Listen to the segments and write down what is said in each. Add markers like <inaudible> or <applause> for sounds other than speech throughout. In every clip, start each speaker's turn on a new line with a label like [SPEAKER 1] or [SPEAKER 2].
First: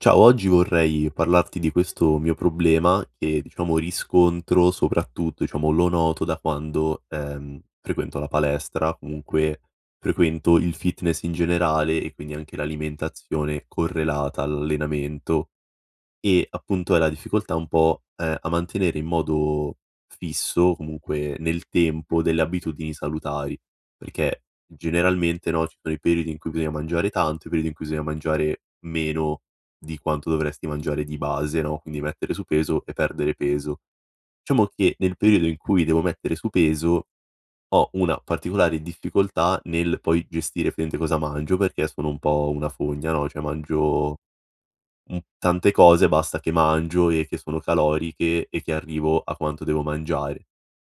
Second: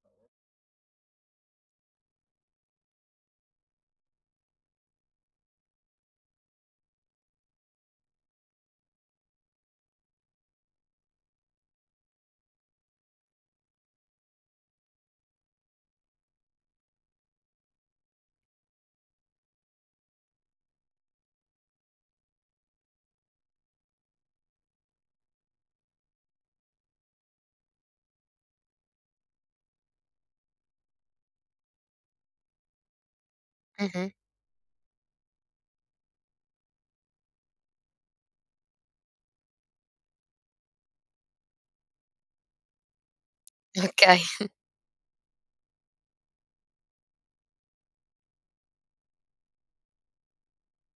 [SPEAKER 1] Ciao, oggi vorrei parlarti di questo mio problema che diciamo riscontro soprattutto diciamo lo noto da quando, uhm, frequento la palestra, comunque frequento il fitness in generale e quindi anche l'alimentazione correlata all'allenamento. E appunto è la difficoltà un po', uhm, a mantenere in modo fisso, comunque nel tempo, delle abitudini salutari perché, generalmente, no, ci sono i periodi in cui bisogna mangiare tanto, i periodi in cui bisogna mangiare meno di quanto dovresti mangiare di base, no, quindi mettere su peso e perdere peso.
[SPEAKER 2] Mh-mh.
[SPEAKER 1] Diciamo che, nel periodo in cui devo mettere su peso, ho una particolare difficoltà nel poi gestire praticamente cosa mangio, perché sono un po' una fogna, no, cioè mangio,
[SPEAKER 2] Okay.
[SPEAKER 1] mhmm, tante cose basta che mangio e che sono caloriche e che arrivo a quanto devo mangiare.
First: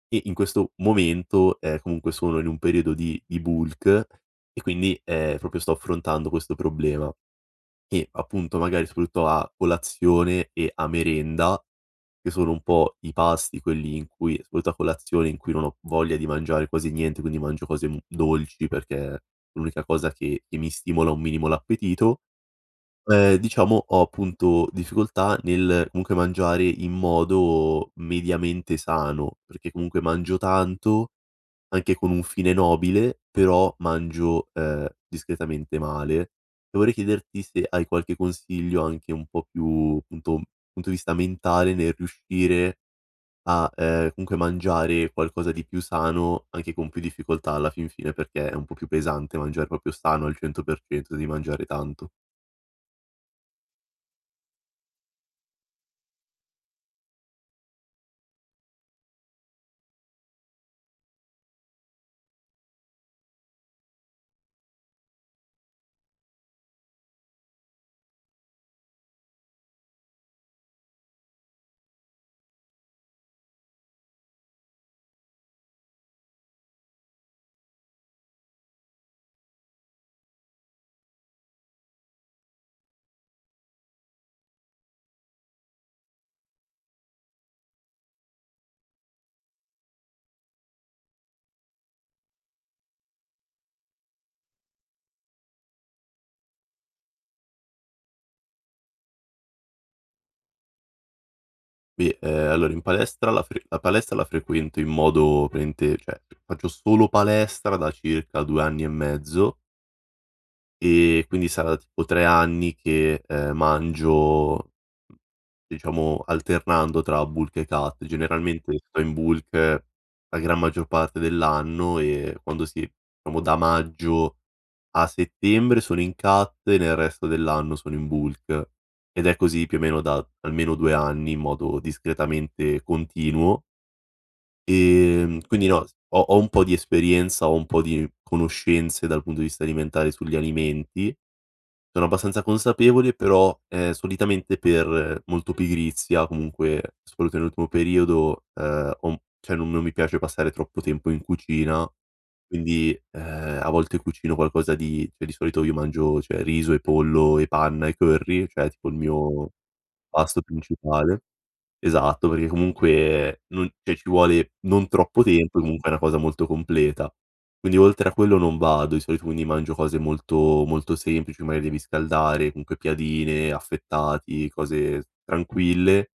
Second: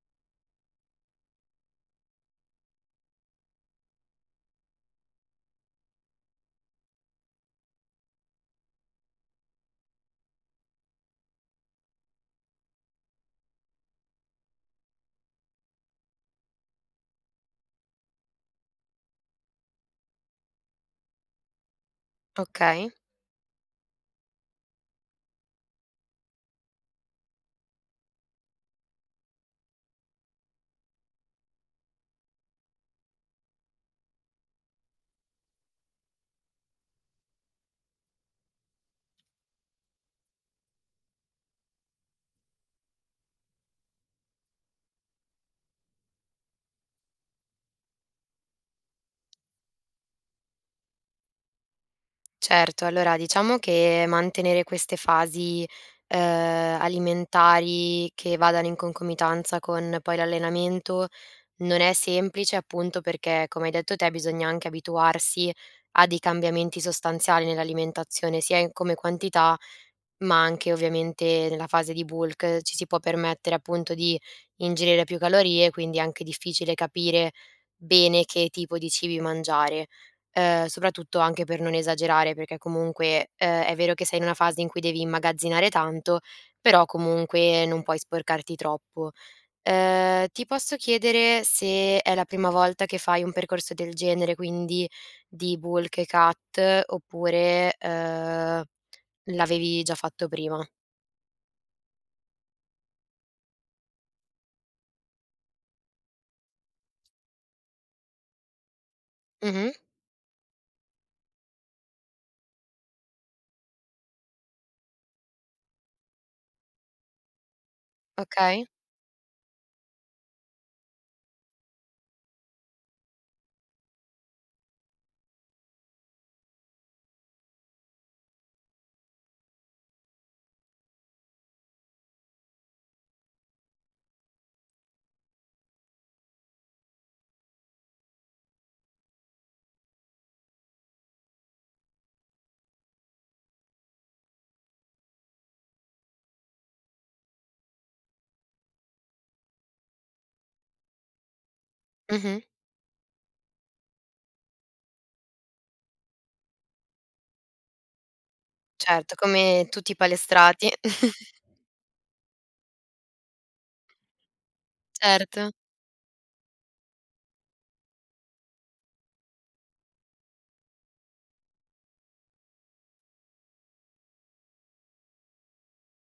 [SPEAKER 1] E in questo momento, ehm, comunque sono in un periodo di di bulk e quindi, uhm, proprio sto affrontando questo problema. E appunto, magari soprattutto a colazione e a merenda, che sono un po' i pasti quelli in cui, soprattutto a colazione, in cui non ho voglia di mangiare quasi niente, quindi mangio cose dolci perché, l'unica cosa che mi stimola un minimo l'appetito,
[SPEAKER 2] Okay.
[SPEAKER 1] uhm, diciamo ho appunto difficoltà nel comunque, mangiare in modo mediamente sano. Perché comunque mangio tanto, anche con un fine nobile, però mangio, uhm, discretamente male. E vorrei chiederti se hai qualche consiglio anche un po' più, punto punto di vista mentale nel riuscire a, uhm, comunque mangiare qualcosa di più sano, anche con più difficoltà alla fin fine, perché è un po' più pesante mangiare proprio sano al 100% di mangiare tanto.
[SPEAKER 2] Certo, allora diciamo che mantenere queste fasi, uhm, alimentari che vadano in concomitanza con poi l'allenamento, non è semplice appunto perché, come hai detto te, bisogna anche abituarsi a dei cambiamenti sostanziali nell'alimentazione, sia in come quantità, ma anche ovviamente, nella fase di bulk ci si può permettere appunto di ingerire più calorie, quindi è anche difficile capire bene, che tipo di cibi mangiare, ehm, soprattutto anche per non esagerare, perché comunque, uhm, è vero che sei in una fase in cui devi immagazzinare tanto, però comunque non puoi sporcarti troppo. Uhm, ti posso chiedere se è la prima volta che fai un percorso del genere, quindi di bulk e cut oppure, uhm, l'avevi già fatto prima?
[SPEAKER 1] Beh, ehm, allora in palestra la fre la palestra la frequento in modo praticamente cioè faccio solo palestra da circa 2 anni e mezzo
[SPEAKER 2] Mh-mh.
[SPEAKER 1] ehm, quindi sarà tipo 3 anni che, uhm, mangio, mhmm, diciamo alternando tra bulk e cut
[SPEAKER 2] Okay.
[SPEAKER 1] generalmente tipo in bulk la gran maggior parte dell'anno, eh, quando sì, diciamo, da maggio a settembre sono in cut e nel resto dell'anno sono in bulk ed è così più o meno da almeno 2 anni, in modo discretamente continuo. Ehm, quindi no s ho ho un po' di esperienza, ho un po' di conoscenze dal punto di vista alimentare sugli alimenti. Sono abbastanza consapevole però, ehm, solitamente per molto pigrizia comunque, soprattutto <unintelligible> ultimo periodo, uhm, ho un p cioè non mi piace passare troppo tempo in cucina
[SPEAKER 2] Mh-mh.
[SPEAKER 1] quindi, uhm, a volte cucino qualcosa di cioè di solito io mangio cioè riso e pollo e panna e curry, cioè tipo il
[SPEAKER 2] Certo,
[SPEAKER 1] mio
[SPEAKER 2] come tutti i
[SPEAKER 1] pasto
[SPEAKER 2] palestrati.
[SPEAKER 1] principale.
[SPEAKER 2] <chuckles>
[SPEAKER 1] Esatto perché comunque, non cioè ci vuole non troppo
[SPEAKER 2] Certo.
[SPEAKER 1] tempo, comunque è una cosa molto completa. Quindi oltre a quello non vado. Di solito quindi mangio cose molto molto semplici, magari devi scaldare comunque piadine, affettati cose s tranquille;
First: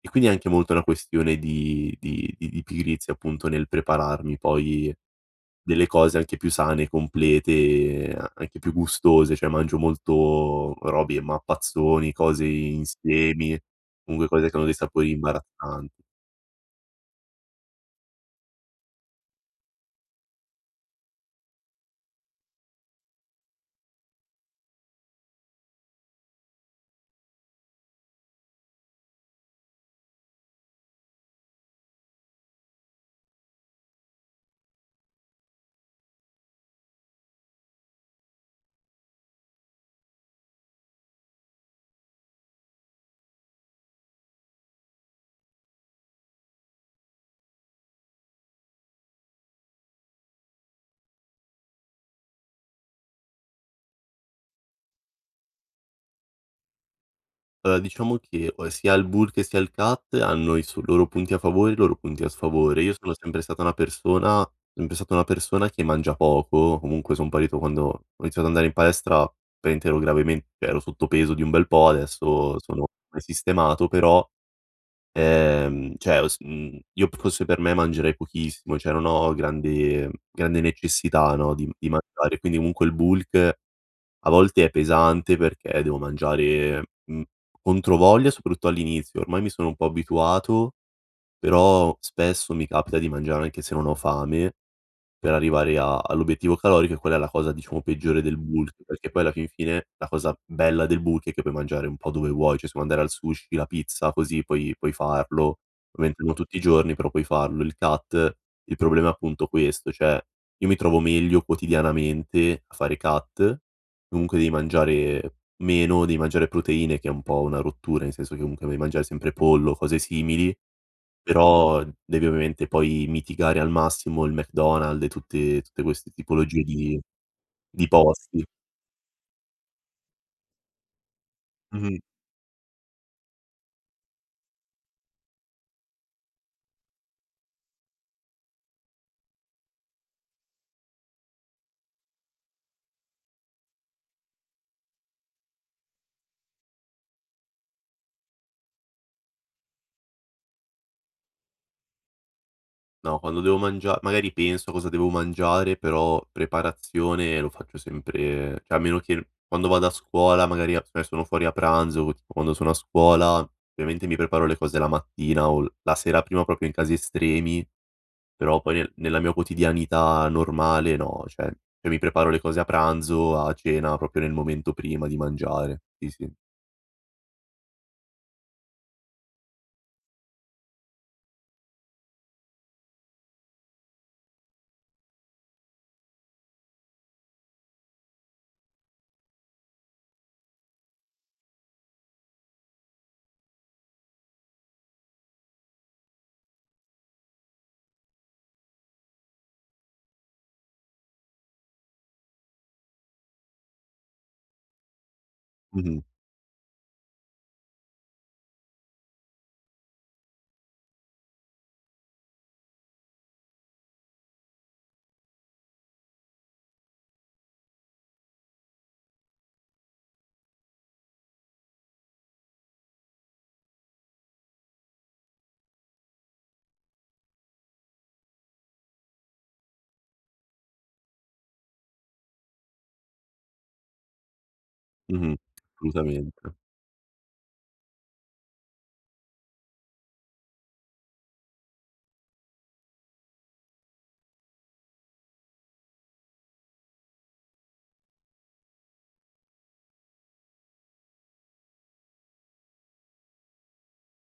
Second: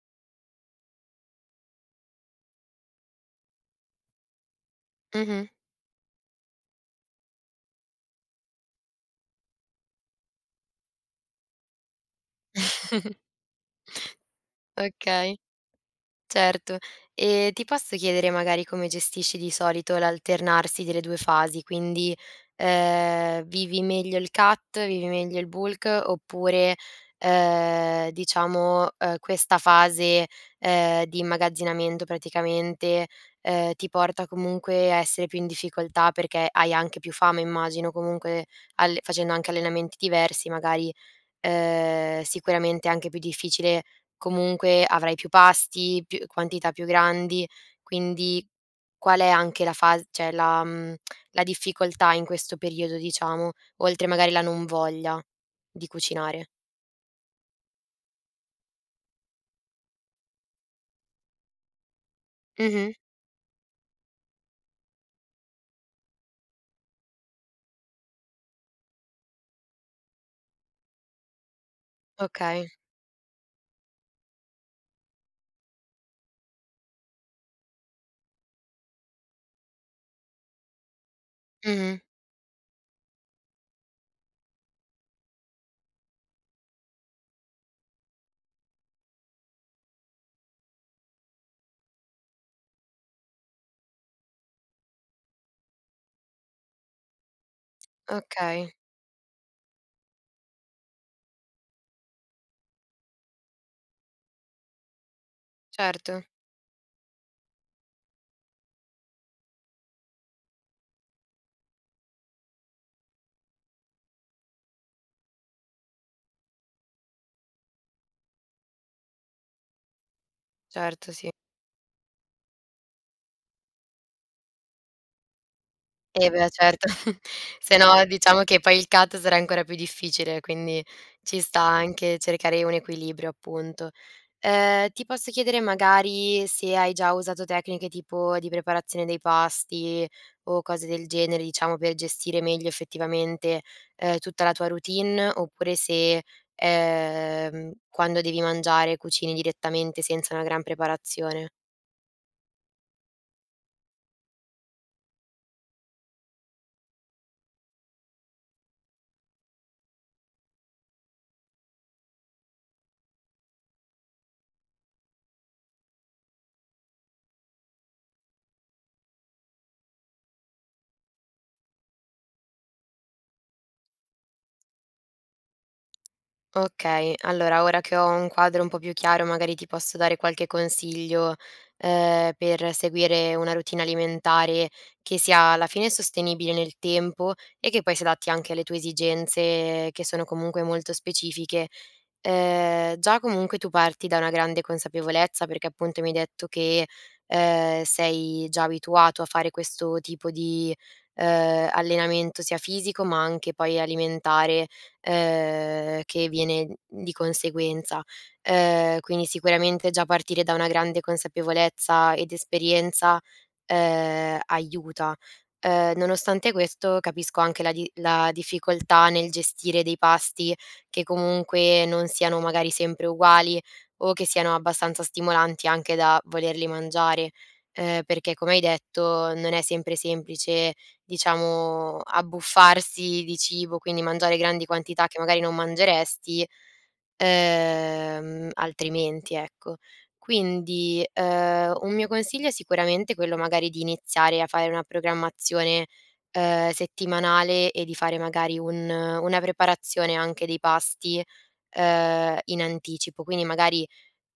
[SPEAKER 1] e quindi è anche molto una questione di di di di pigrizia appunto nel prepararmi poi
[SPEAKER 2] Mh-mh.
[SPEAKER 1] delle cose anche più sane, complete, an anche più gustose. Cioè mangio molto robi e mappazzoni, cose
[SPEAKER 2] <chuckles>
[SPEAKER 1] insiemi. Comunque cose che hanno dei sapori
[SPEAKER 2] Okay,
[SPEAKER 1] imbarazzant
[SPEAKER 2] certo, e ti posso chiedere magari come gestisci di solito l'alternarsi delle 2 fasi, quindi, uhm, vivi meglio il cut vivi meglio il bulk oppure, uhm, diciamo, uhm, questa fase, uhm, di immagazzinamento praticamente, uhm, ti porta comunque a essere più in difficoltà perché hai anche più fame immagino, comunque alle facendo anche allenamenti diversi magari, uhm, sicuramente è anche più difficile comunque, avrai più pasti, più quantità più grandi, quindi qual è anche la fas cioè la, mhmm, la difficoltà in questo periodo diciamo, oltre magari la non voglia di cucinare?
[SPEAKER 1] Uhm, diciamo che, uhm, sia il bulk che sia il cut hanno i s loro punti a favore, i loro punti a sfavore.
[SPEAKER 2] Mh-mh.
[SPEAKER 1] Io sono sempre stata una persona sempre stata una persona che mangia poco, comunque son partito quando ho iniziato ad andare in palestra praticamente ero gravement ero sotto peso di un bel po' adesso
[SPEAKER 2] Okay.
[SPEAKER 1] sono sistemato però, uhm, cioè ho s io fosse per me mangerei pochissimo, cioè non ho grande grande necessità no, di di
[SPEAKER 2] Mh-mh.
[SPEAKER 1] mangiare. Quindi comunque, il bulk a volte è pesante perché, devo mangiare, mhmm, controvoglia soprattutto all'inizio. Ormai mi sono un po' abituato però, spesso mi capita di mangiare anche se non ho fame, per arrivare a all'obiettivo calorico, e quella è la cosa diciamo peggiore del
[SPEAKER 2] Okay.
[SPEAKER 1] bulk perché poi alla fin fine la cosa bella del bulk, è che puoi mangiare un po' dove vuoi. Cioè se vuoi andare al sushi, la pizza, così puoi puoi farlo. Ovviamente
[SPEAKER 2] Certo.
[SPEAKER 1] non tutti giorni, però puoi farlo, il cut, Il problema è appunto questo: cioè io mi trovo meglio quotidianamente a fare cut, comunque devi mangiare meno, devi mangiare proteine che è un po' una rottura, nel senso che comunque devi mangiare sempre pollo o cose simili,
[SPEAKER 2] Certo sì.
[SPEAKER 1] però devi ovviamente poi, mitigare al massimo il McDonald's e tutte tutte queste
[SPEAKER 2] Eh beh
[SPEAKER 1] tipologie
[SPEAKER 2] certo,
[SPEAKER 1] di
[SPEAKER 2] <chuckles> se
[SPEAKER 1] di
[SPEAKER 2] no diciamo
[SPEAKER 1] posti.
[SPEAKER 2] che poi il cut sarà ancora più difficile, quindi ci sta
[SPEAKER 1] Mh-mh.
[SPEAKER 2] anche cercare un equilibrio appunto. Uhm, ti posso chiedere magari se hai già usato tecniche tipo di preparazione dei pasti, o cose del genere, diciamo, per gestire meglio effettivamente, uhm, tutta la tua routine oppure se, uhm, quando devi mangiare cucini direttamente, senza una gran preparazione.
[SPEAKER 1] No, quando devo mangia magari penso a cosa devo mangiare, però preparazione lo faccio sempre cioè, a meno che quando vado a scuola magari <unintelligible> sono fuori a pranzo, o tipo quando sono a scuola, ovviamente, mi preparo le cose la mattina o l la sera prima, proprio, in casi estremi, però poi nella mia quotidianità normale, no cioè, io mi preparo le cose a pranzo, a cena, proprio nel momento prima di mangiare. Sì, sì.
[SPEAKER 2] Okay. Allora, ora che ho un quadro un po' più chiaro, magari, ti posso dare qualche consiglio, uhm, per seguire una routine alimentare che sia alla fine sostenibile nel tempo, e che poi si adatti anche alle tue esigenze che sono, comunque, molto specifiche. Uhm, già comunque tu parti da una grande consapevolezza perché, appunto, mi hai detto che, uhm, sei già abituato a fare questo tipo di, uhm, allenamento sia fisico, ma anche poi alimentare, uhm,
[SPEAKER 1] Mh-mh.
[SPEAKER 2] che viene di conseguenza. Uhm, quindi sicuramente già partire da una grande consapevolezza ed esperienza, uhm, aiuta. Uhm, nonostante questo, capisco anche la di la difficoltà nel gestire dei pasti che, comunque, non siano, magari, sempre uguali o che siano abbastanza stimolanti anche da volerli mangiare, uhm, perché, come hai detto, non è sempre semplice, diciamo, abbuffarsi di cibo, quindi mangiare grandi quantità che,
[SPEAKER 1] Mh-mh.
[SPEAKER 2] magari, non
[SPEAKER 1] Assolutamente.
[SPEAKER 2] mangeresti, uhm, altrimenti, ecco. Quindi, uhm, un mio consiglio sicuramente è quello, magari, di iniziare a fare una programmazione, uhm, settimanale e di fare, magari, un una preparazione anche dei pasti, uhm, in anticipo; quindi, magari,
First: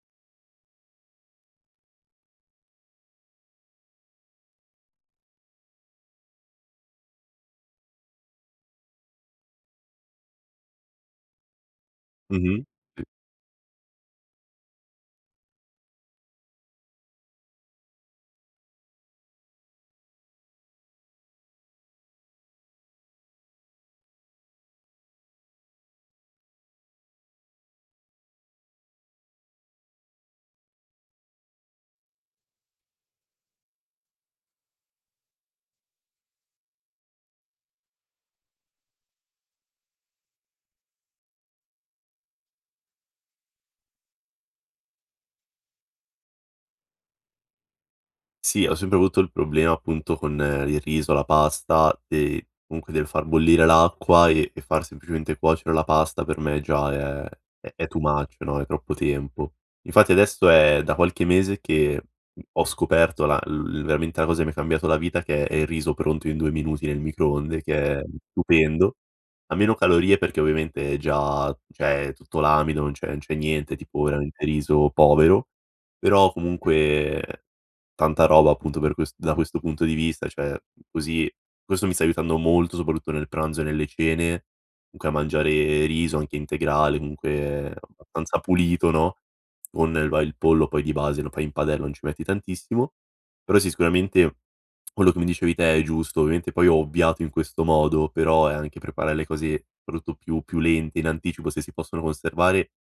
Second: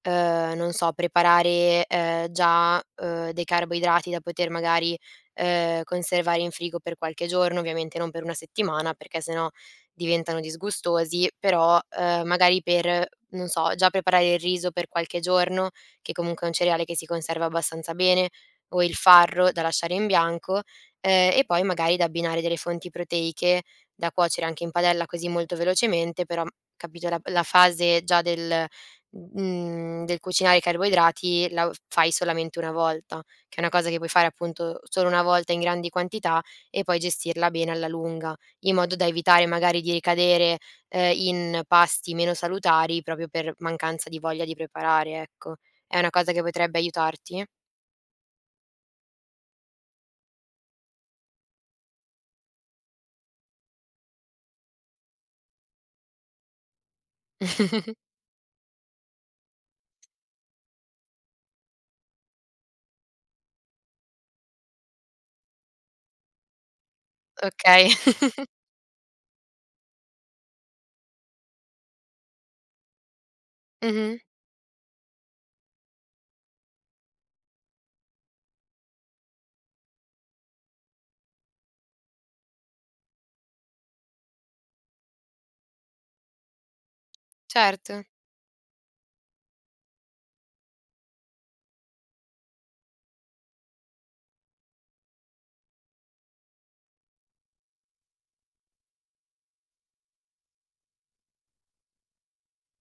[SPEAKER 2] uhm, non so preparare, uhm, già, uhm, dei carboidrati da poter, magari, uhm, conservare in frigo per qualche giorno, ovviamente non per 1 settimana perché sennò diventano disgustosi, però, uhm, magari
[SPEAKER 1] Mh-mh. Uh
[SPEAKER 2] per non so, già preparare il riso per qualche giorno, che comunque è un cereale che si conserva abbastanza bene, o il farro da lasciare in bianco, uhm, e poi, magari, da abbinare delle fonti proteiche, da cuocere anche in padella così molto velocemente, però m capito, la la fase già del, mhmm, del cucinare i carboidrati la u f fai solamente una volta, che è una cosa che puoi fare, appunto, solo una volta in grandi quantità e poi gestirla bene alla lunga, in modo da evitare, magari, di ricadere, uhm, in pasti meno salutari proprio per mancanza di voglia di preparare, ecco. È una cosa che potrebbe aiutarti?
[SPEAKER 1] Sì, ho sempre avuto il problema, appunto, con il riso, la pasta, ehm, comunque del far bollire l'acqua, e e far semplicemente cuocere la pasta per me già è è è
[SPEAKER 2] <chuckles>
[SPEAKER 1] too much no, è troppo tempo. Infatti, adesso è da qualche mese che ho scoperto la <unintelligible> veramente la cosa che mi ha cambiato la vita, che è il riso pronto in 2 minuti nel microonde,
[SPEAKER 2] Okay.
[SPEAKER 1] che è
[SPEAKER 2] <chuckles>
[SPEAKER 1] stupendo. Ha meno calorie perché, ovviamente, è già cioè, tutto l'amido non c'è non c'è niente, tipo,
[SPEAKER 2] Mh-mh.
[SPEAKER 1] veramente riso povero. Però, comunque, tanta roba, appunto, per quest da questo punto di vista, cioè così questo mi sta aiutando molto, soprattutto nel pranzo e nelle cene comunque a mangiare riso, anche integrale, comunque
[SPEAKER 2] Certo.
[SPEAKER 1] abbastanza pulito, no, con va il pollo poi di base lo fai in padella non ci metti tantissimo. Però, sì sicuramente quello che mi dicevi te è giusto. Ovviamente poi ho ovviato in questo modo, però è anche preparare le cose rutto più più lente, in anticipo, se si possono conservare,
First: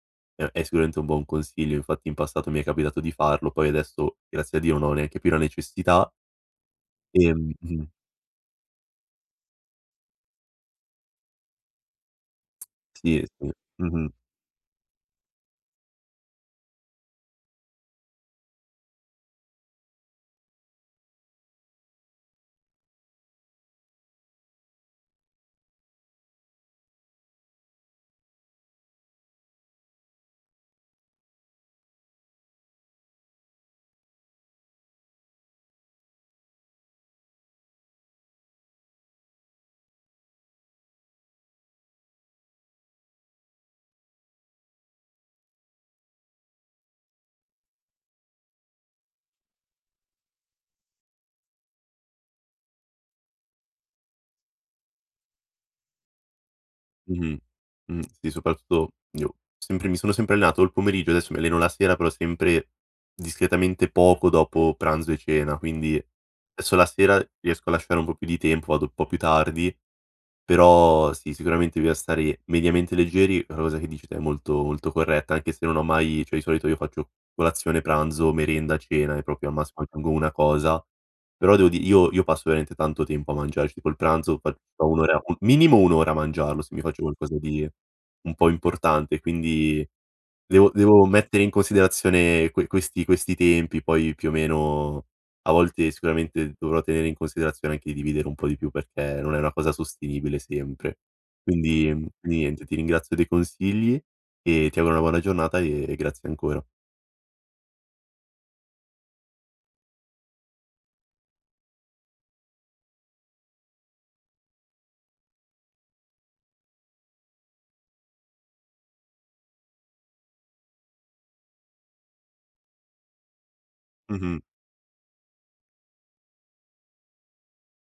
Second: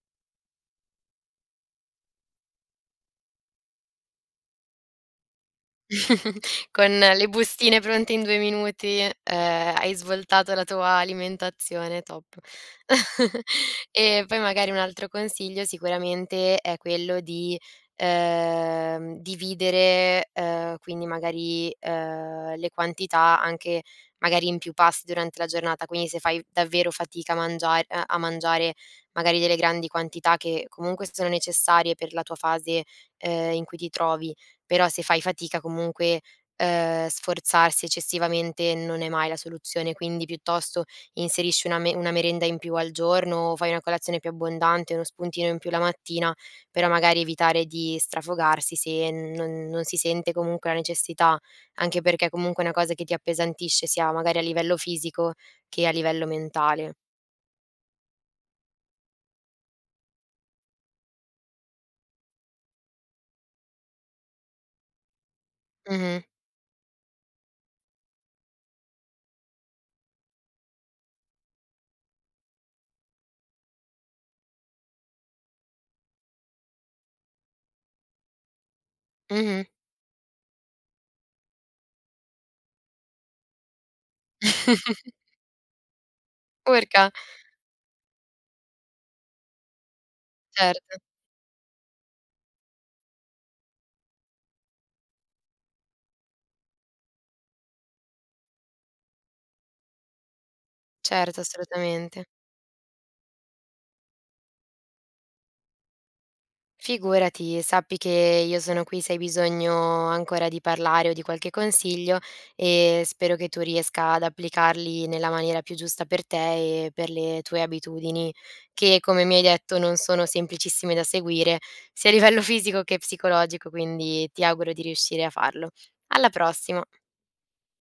[SPEAKER 1] uhm, è sicuramente un buon consiglio; infatti, in passato mi è capitato di farlo poi adesso, grazie a Dio, non ho neanche più la necessità
[SPEAKER 2] <chuckles> Con le bustine
[SPEAKER 1] ehm
[SPEAKER 2] pronte in 2 minuti, ehm, hai svoltato la tua alimentazione, top.
[SPEAKER 1] Sì
[SPEAKER 2] <chuckles>
[SPEAKER 1] sì. Mh-mh.
[SPEAKER 2] Ehm, poi, magari, un altro consiglio sicuramente è quello di, uhm, dividere, uhm, quindi, magari, uhm, le quantità anche magari in più pasti durante la giornata; quindi se fai, davvero, fatica a mangia ehm, a mangiare, magari, delle grandi quantità che comunque sono necessarie per la tua fase, uhm, in cui ti trovi. Però, se fai fatica comunque, uhm, sforzarsi eccessivamente non è mai la soluzione. Quindi, piuttosto, inserisci una me una merenda in più al giorno, o fai una colazione più abbondante, uno spuntino in più la mattina, però magari evitare di strafogarsi, se non non si sente comunque la necessità, anche perché, comunque, è una cosa che ti appesantisce sia magari a livello fisico che a livello mentale.
[SPEAKER 1] Mh-mh. Mh. Sì, soprattutto, io sempre mi sono sempre allenato o il pomeriggio adesso, mi alleno la sera, però sempre discretamente poco dopo pranzo e cena. Quindi,
[SPEAKER 2] Mh-mh.
[SPEAKER 1] esso la sera riesco a lasciare un po' più di tempo, vado po' più tardi però sì, sicuramente bisogna stare mediamente leggeri, è una cosa che, dici te, è molto molto corretta anche se non ho mai cioè, di solito io faccio colazione, pranzo, merenda, cena e proprio, al
[SPEAKER 2] Mh-mh.
[SPEAKER 1] massimo, aggiungo una cosa. Però, devo di io io passo veramente tanto tempo a mangiare ci tipo, il pranzo
[SPEAKER 2] <chuckles>
[SPEAKER 1] <unintelligible> minimo 1 ora a mangiarlo, se mi faccio
[SPEAKER 2] Urca!
[SPEAKER 1] qualcosa di un po' importante; quindi devo
[SPEAKER 2] Cert
[SPEAKER 1] devo mettere in considerazione que questi questi tempi poi più o meno, a volte sicuramente dovrò tenere in considerazione anche dividere un po' di più, perché non è una cosa sostenibile sempre.
[SPEAKER 2] Certo,
[SPEAKER 1] Quindi, mhmm,
[SPEAKER 2] assolutamente!
[SPEAKER 1] niente, ti ringrazio dei consigli e ti auguro una buona giornata e e grazie ancora.
[SPEAKER 2] Figurati. Sappi che io sono qui, se hai bisogno ancora di parlare o di qualche consiglio, e spero che tu riesca ad applicarli nella maniera più giusta per te e per le tue abitudini che, come mi hai detto, non sono semplicissime da seguire, sia a livello fisico che psicologico, quindi
[SPEAKER 1] Mh-mh.
[SPEAKER 2] ti auguro di riuscire a farlo. Alla prossima.